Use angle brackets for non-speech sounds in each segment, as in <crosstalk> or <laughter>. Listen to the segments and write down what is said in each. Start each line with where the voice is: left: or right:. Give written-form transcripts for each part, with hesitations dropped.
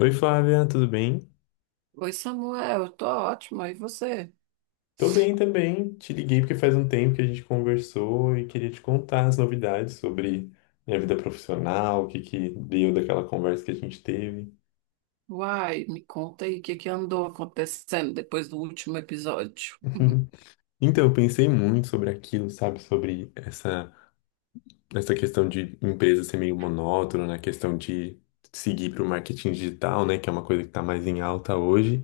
left: Oi, Flávia, tudo bem?
right: Oi, Samuel, eu tô ótima. E você?
left: Tô bem também. Te liguei porque faz um tempo que a gente conversou e queria te contar as novidades sobre minha vida profissional, o que que deu daquela conversa que a gente teve.
right: Uai, me conta aí o que que andou acontecendo depois do último episódio.
left: <laughs> Então, eu pensei muito sobre aquilo, sabe? Sobre essa questão de empresa ser meio monótona, na questão de seguir para o marketing digital, né? Que é uma coisa que está mais em alta hoje.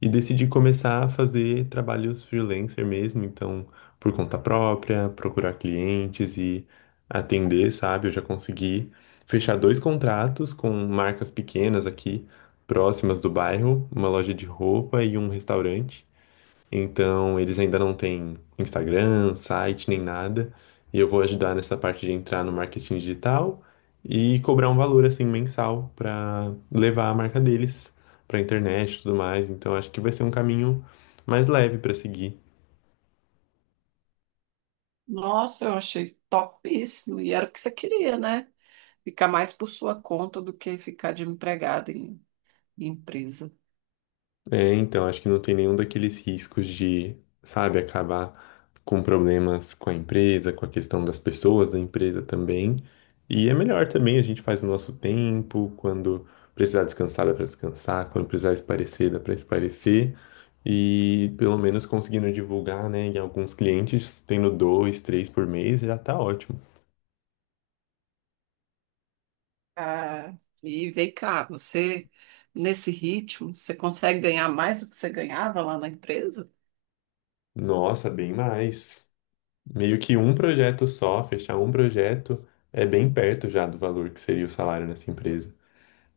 left: E decidi começar a fazer trabalhos freelancer mesmo, então, por conta própria, procurar clientes e atender, sabe? Eu já consegui fechar dois contratos com marcas pequenas aqui, próximas do bairro, uma loja de roupa e um restaurante. Então, eles ainda não têm Instagram, site, nem nada. E eu vou ajudar nessa parte de entrar no marketing digital e cobrar um valor assim mensal para levar a marca deles para internet e tudo mais. Então, acho que vai ser um caminho mais leve para seguir.
right: Nossa, eu achei topíssimo. E era o que você queria, né? Ficar mais por sua conta do que ficar de empregado em empresa.
left: É, então, acho que não tem nenhum daqueles riscos de, sabe, acabar com problemas com a empresa, com a questão das pessoas da empresa também. E é melhor também, a gente faz o nosso tempo, quando precisar descansar, dá pra descansar, quando precisar espairecer, dá pra espairecer. E pelo menos conseguindo divulgar, né, em alguns clientes, tendo dois, três por mês, já tá ótimo.
right: Ah, e vem cá, você, nesse ritmo, você consegue ganhar mais do que você ganhava lá na empresa?
left: Nossa, bem mais. Meio que um projeto só, fechar um projeto, é bem perto já do valor que seria o salário nessa empresa.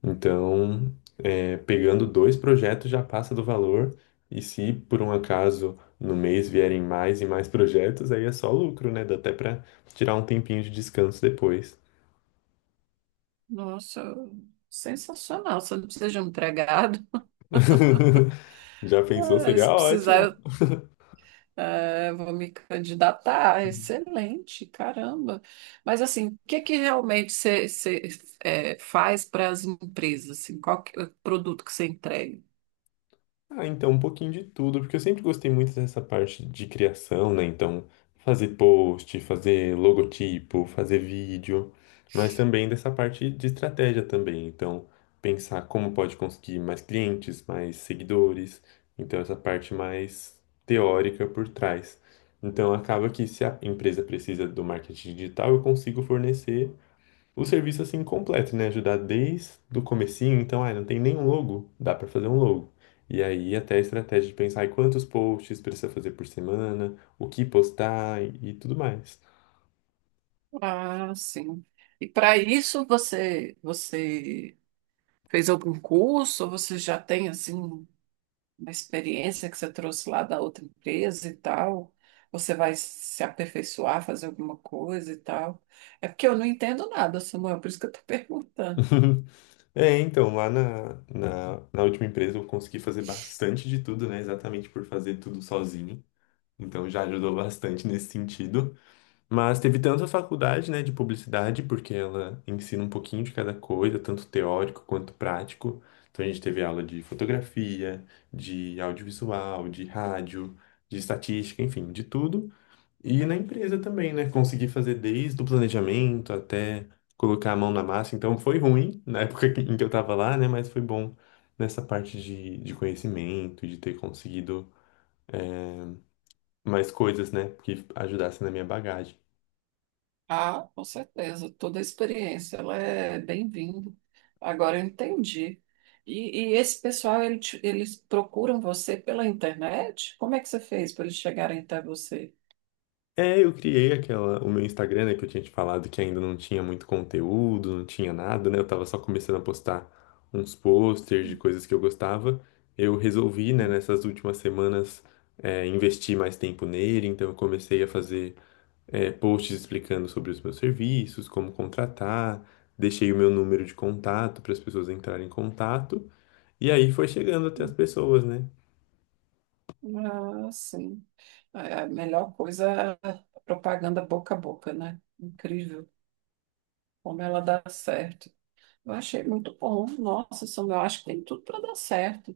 left: Então, pegando dois projetos já passa do valor, e se por um acaso no mês vierem mais e mais projetos, aí é só lucro, né? Dá até para tirar um tempinho de descanso depois.
right: Nossa, sensacional. Você não precisa de um empregado. <laughs>
left: <laughs> Já pensou?
right: Ah,
left: Seria
right: se
left: ótimo.
right: precisar, é, vou me candidatar, excelente, caramba. Mas assim, o que que realmente você, é, faz para as empresas? Assim, qual que é o produto que você entrega?
left: Ah, então um pouquinho de tudo, porque eu sempre gostei muito dessa parte de criação, né? Então, fazer post, fazer logotipo, fazer vídeo, mas também dessa parte de estratégia também. Então, pensar como pode conseguir mais clientes, mais seguidores. Então, essa parte mais teórica por trás. Então, acaba que se a empresa precisa do marketing digital, eu consigo fornecer o serviço assim completo, né? Ajudar desde o comecinho, então, ah, não tem nenhum logo, dá para fazer um logo. E aí até a estratégia de pensar em quantos posts precisa fazer por semana, o que postar e tudo mais.
right: Ah, sim. E para isso você fez algum curso? Ou você já tem assim uma experiência que você trouxe lá da outra empresa e tal? Você vai se aperfeiçoar, fazer alguma coisa e tal? É porque eu não entendo nada, Samuel, por isso que eu estou <laughs> perguntando.
left: <laughs> É, então, lá na última empresa eu consegui fazer bastante de tudo, né? Exatamente por fazer tudo sozinho. Então já ajudou bastante nesse sentido. Mas teve tanto a faculdade, né, de publicidade, porque ela ensina um pouquinho de cada coisa, tanto teórico quanto prático. Então a gente teve aula de fotografia, de audiovisual, de rádio, de estatística, enfim, de tudo. E na empresa também, né, consegui fazer desde o planejamento até colocar a mão na massa. Então foi ruim na época em que eu estava lá, né, mas foi bom nessa parte de conhecimento, de ter conseguido mais coisas, né, que ajudassem na minha bagagem.
right: Ah, com certeza, toda a experiência, ela é bem-vinda. Agora eu entendi. E esse pessoal, eles procuram você pela internet? Como é que você fez para eles chegarem até você?
left: É, eu criei aquela, o meu Instagram, né, que eu tinha te falado que ainda não tinha muito conteúdo, não tinha nada, né? Eu tava só começando a postar uns posters de coisas que eu gostava. Eu resolvi, né, nessas últimas semanas, investir mais tempo nele, então eu comecei a fazer, posts explicando sobre os meus serviços, como contratar, deixei o meu número de contato para as pessoas entrarem em contato, e aí foi chegando até as pessoas, né?
right: Ah, sim. É, a melhor coisa é a propaganda boca a boca, né? Incrível como ela dá certo. Eu achei muito bom. Nossa, Samuel, eu acho que tem tudo para dar certo.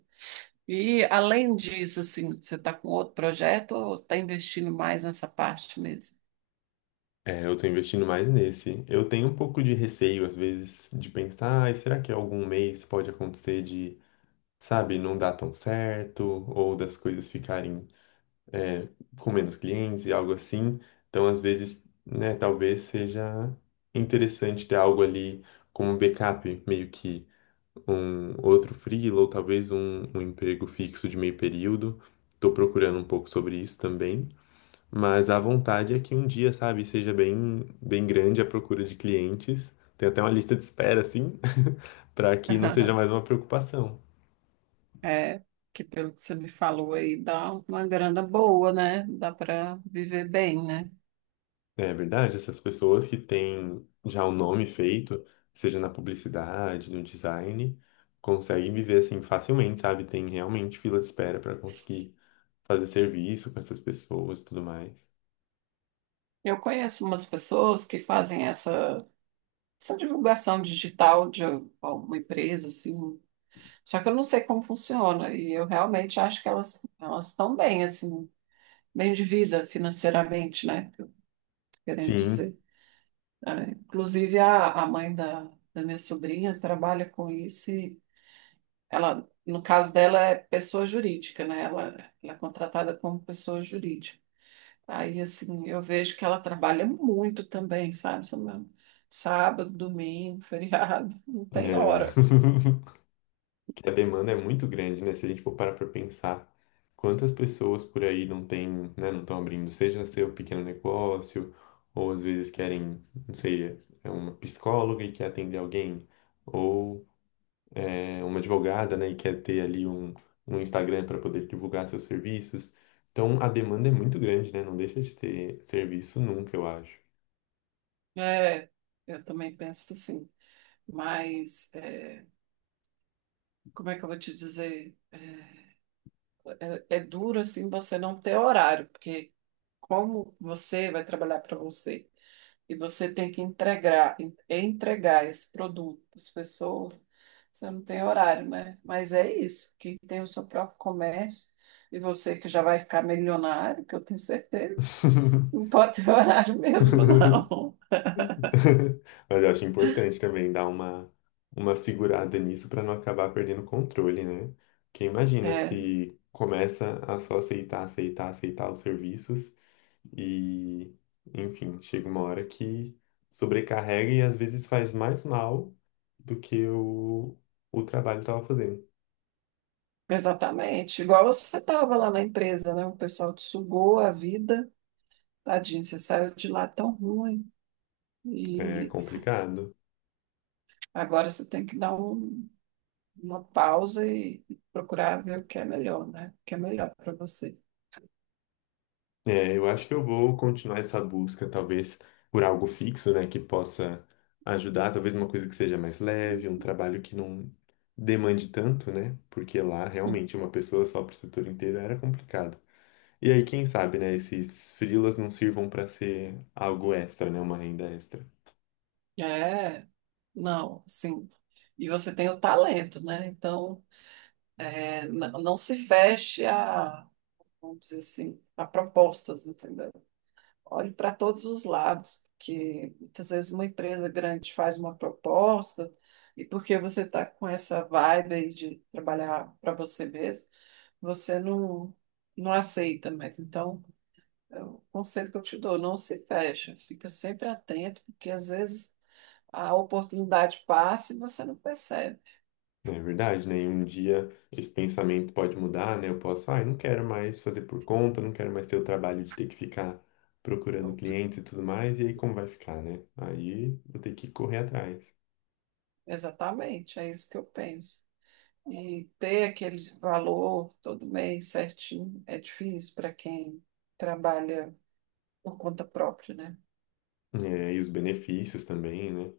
right: E além disso, assim, você está com outro projeto ou está investindo mais nessa parte mesmo?
left: É, eu tô investindo mais nesse. Eu tenho um pouco de receio, às vezes, de pensar, ai, será que algum mês pode acontecer de, sabe, não dar tão certo, ou das coisas ficarem, é, com menos clientes e algo assim. Então, às vezes, né, talvez seja interessante ter algo ali como um backup, meio que um outro freela, ou talvez um emprego fixo de meio período. Tô procurando um pouco sobre isso também. Mas a vontade é que um dia, sabe, seja bem, bem grande a procura de clientes. Tem até uma lista de espera, assim, <laughs> para que não seja
right: <laughs>
left: mais uma preocupação.
right: É, que pelo que você me falou aí, dá uma grana boa, né? Dá para viver bem, né?
left: É verdade, essas pessoas que têm já o nome feito, seja na publicidade, no design, conseguem viver assim facilmente, sabe? Tem realmente fila de espera para conseguir fazer serviço com essas pessoas, e tudo mais.
right: Eu conheço umas pessoas que fazem essa divulgação digital de alguma empresa, assim, só que eu não sei como funciona, e eu realmente acho que elas estão bem, assim, bem de vida financeiramente, né? Que eu tô querendo
left: Sim,
right: dizer. É, inclusive, a mãe da minha sobrinha trabalha com isso e ela, no caso dela, é pessoa jurídica, né? Ela é contratada como pessoa jurídica. Aí, assim, eu vejo que ela trabalha muito também, sabe? Samuel? Sábado, domingo, <laughs> feriado, não tem
left: né?
right: hora.
left: <laughs> E a demanda é muito grande, né? Se a gente for parar para pensar quantas pessoas por aí não têm, né, não estão abrindo, seja seu pequeno negócio, ou às vezes querem, não sei, é uma psicóloga e quer atender alguém, ou é uma advogada, né, e quer ter ali um Instagram para poder divulgar seus serviços. Então a demanda é muito grande, né? Não deixa de ter serviço nunca, eu acho.
right: É, eu também penso assim. Mas, é, como é que eu vou te dizer? É duro, assim, você não ter horário, porque como você vai trabalhar para você? E você tem que entregar, entregar esse produto para as pessoas, você não tem horário, né? Mas é isso, quem tem o seu próprio comércio e você que já vai ficar milionário, que eu tenho certeza, não
left: <laughs>
right: pode ter <laughs> horário mesmo, não.
left: <laughs> Mas eu acho importante também dar uma segurada nisso para não acabar perdendo o controle, né? Porque imagina
right: É,
left: se começa a só aceitar, aceitar, aceitar os serviços e, enfim, chega uma hora que sobrecarrega e às vezes faz mais mal do que o trabalho estava fazendo.
right: exatamente. Igual você estava lá na empresa, né? O pessoal te sugou a vida, tadinho, você saiu de lá tão ruim.
left: É
right: E
left: complicado.
right: agora você tem que dar uma pausa e procurar ver o que é melhor, né? O que é melhor para você.
left: É, eu acho que eu vou continuar essa busca, talvez por algo fixo, né, que possa ajudar, talvez uma coisa que seja mais leve, um trabalho que não demande tanto, né? Porque lá realmente uma pessoa só para o setor inteiro era complicado. E aí, quem sabe, né, esses freelas não sirvam para ser algo extra, né, uma renda extra.
right: É, não, sim. E você tem o talento, né? Então, é, não se feche a, vamos dizer assim, a propostas, entendeu? Olhe para todos os lados, porque muitas vezes uma empresa grande faz uma proposta e porque você está com essa vibe aí de trabalhar para você mesmo, você não, não aceita mais. Então, é o conselho que eu te dou, não se fecha, fica sempre atento, porque às vezes a oportunidade passa e você não percebe.
left: É verdade, né? E um dia esse pensamento pode mudar, né? Eu posso, ah, eu não quero mais fazer por conta, não quero mais ter o trabalho de ter que ficar procurando clientes e tudo mais, e aí como vai ficar, né? Aí vou ter que correr atrás.
right: Exatamente, é isso que eu penso. E ter aquele valor todo mês certinho é difícil para quem trabalha por conta própria, né?
left: É, e os benefícios também, né?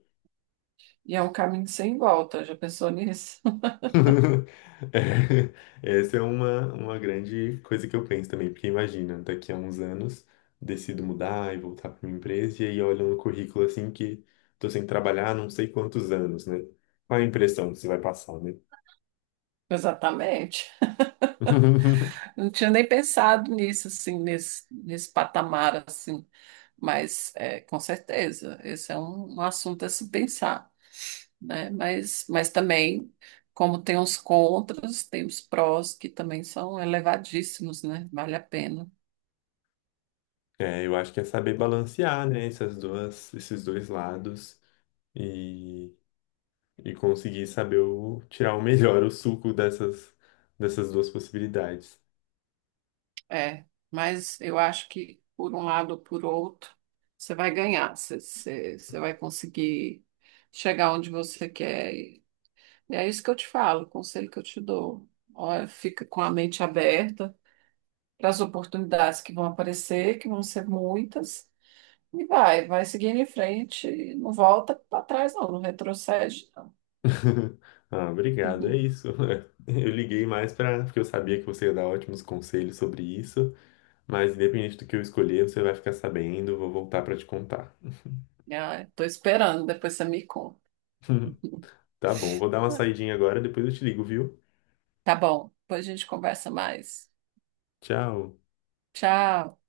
right: E é um caminho sem volta, já pensou nisso?
left: <laughs> É, essa é uma grande coisa que eu penso também, porque imagina, daqui a uns anos decido mudar e voltar para minha empresa, e aí olho no currículo assim que tô sem trabalhar há não sei quantos anos, né? Qual a impressão que você vai passar, né?
right: <laughs> Exatamente.
left: <laughs>
right: Não tinha nem pensado nisso, assim, nesse patamar, assim. Mas, é, com certeza, esse é um assunto a se pensar, né? Mas também, como tem os contras, tem os prós que também são elevadíssimos, né? Vale a pena.
left: É, eu acho que é saber balancear, né, essas duas, esses dois lados e, e conseguir saber o, tirar o melhor, o suco dessas, dessas duas possibilidades.
right: É, mas eu acho que, por um lado ou por outro, você vai ganhar, você vai conseguir chegar onde você quer. E é isso que eu te falo, o conselho que eu te dou. Olha, fica com a mente aberta para as oportunidades que vão aparecer, que vão ser muitas, e vai seguindo em frente, e não volta para trás, não, não retrocede, não.
left: <laughs> Ah, obrigado, é
right: Uhum.
left: isso. <laughs> Eu liguei mais para porque eu sabia que você ia dar ótimos conselhos sobre isso, mas independente do que eu escolher, você vai ficar sabendo, vou voltar para te contar.
right: <laughs> Estou esperando, depois você me conta.
left: <laughs> Tá bom, vou dar uma saidinha agora, depois eu te ligo, viu?
right: Tá bom, depois a gente conversa mais.
left: Tchau.
right: Tchau.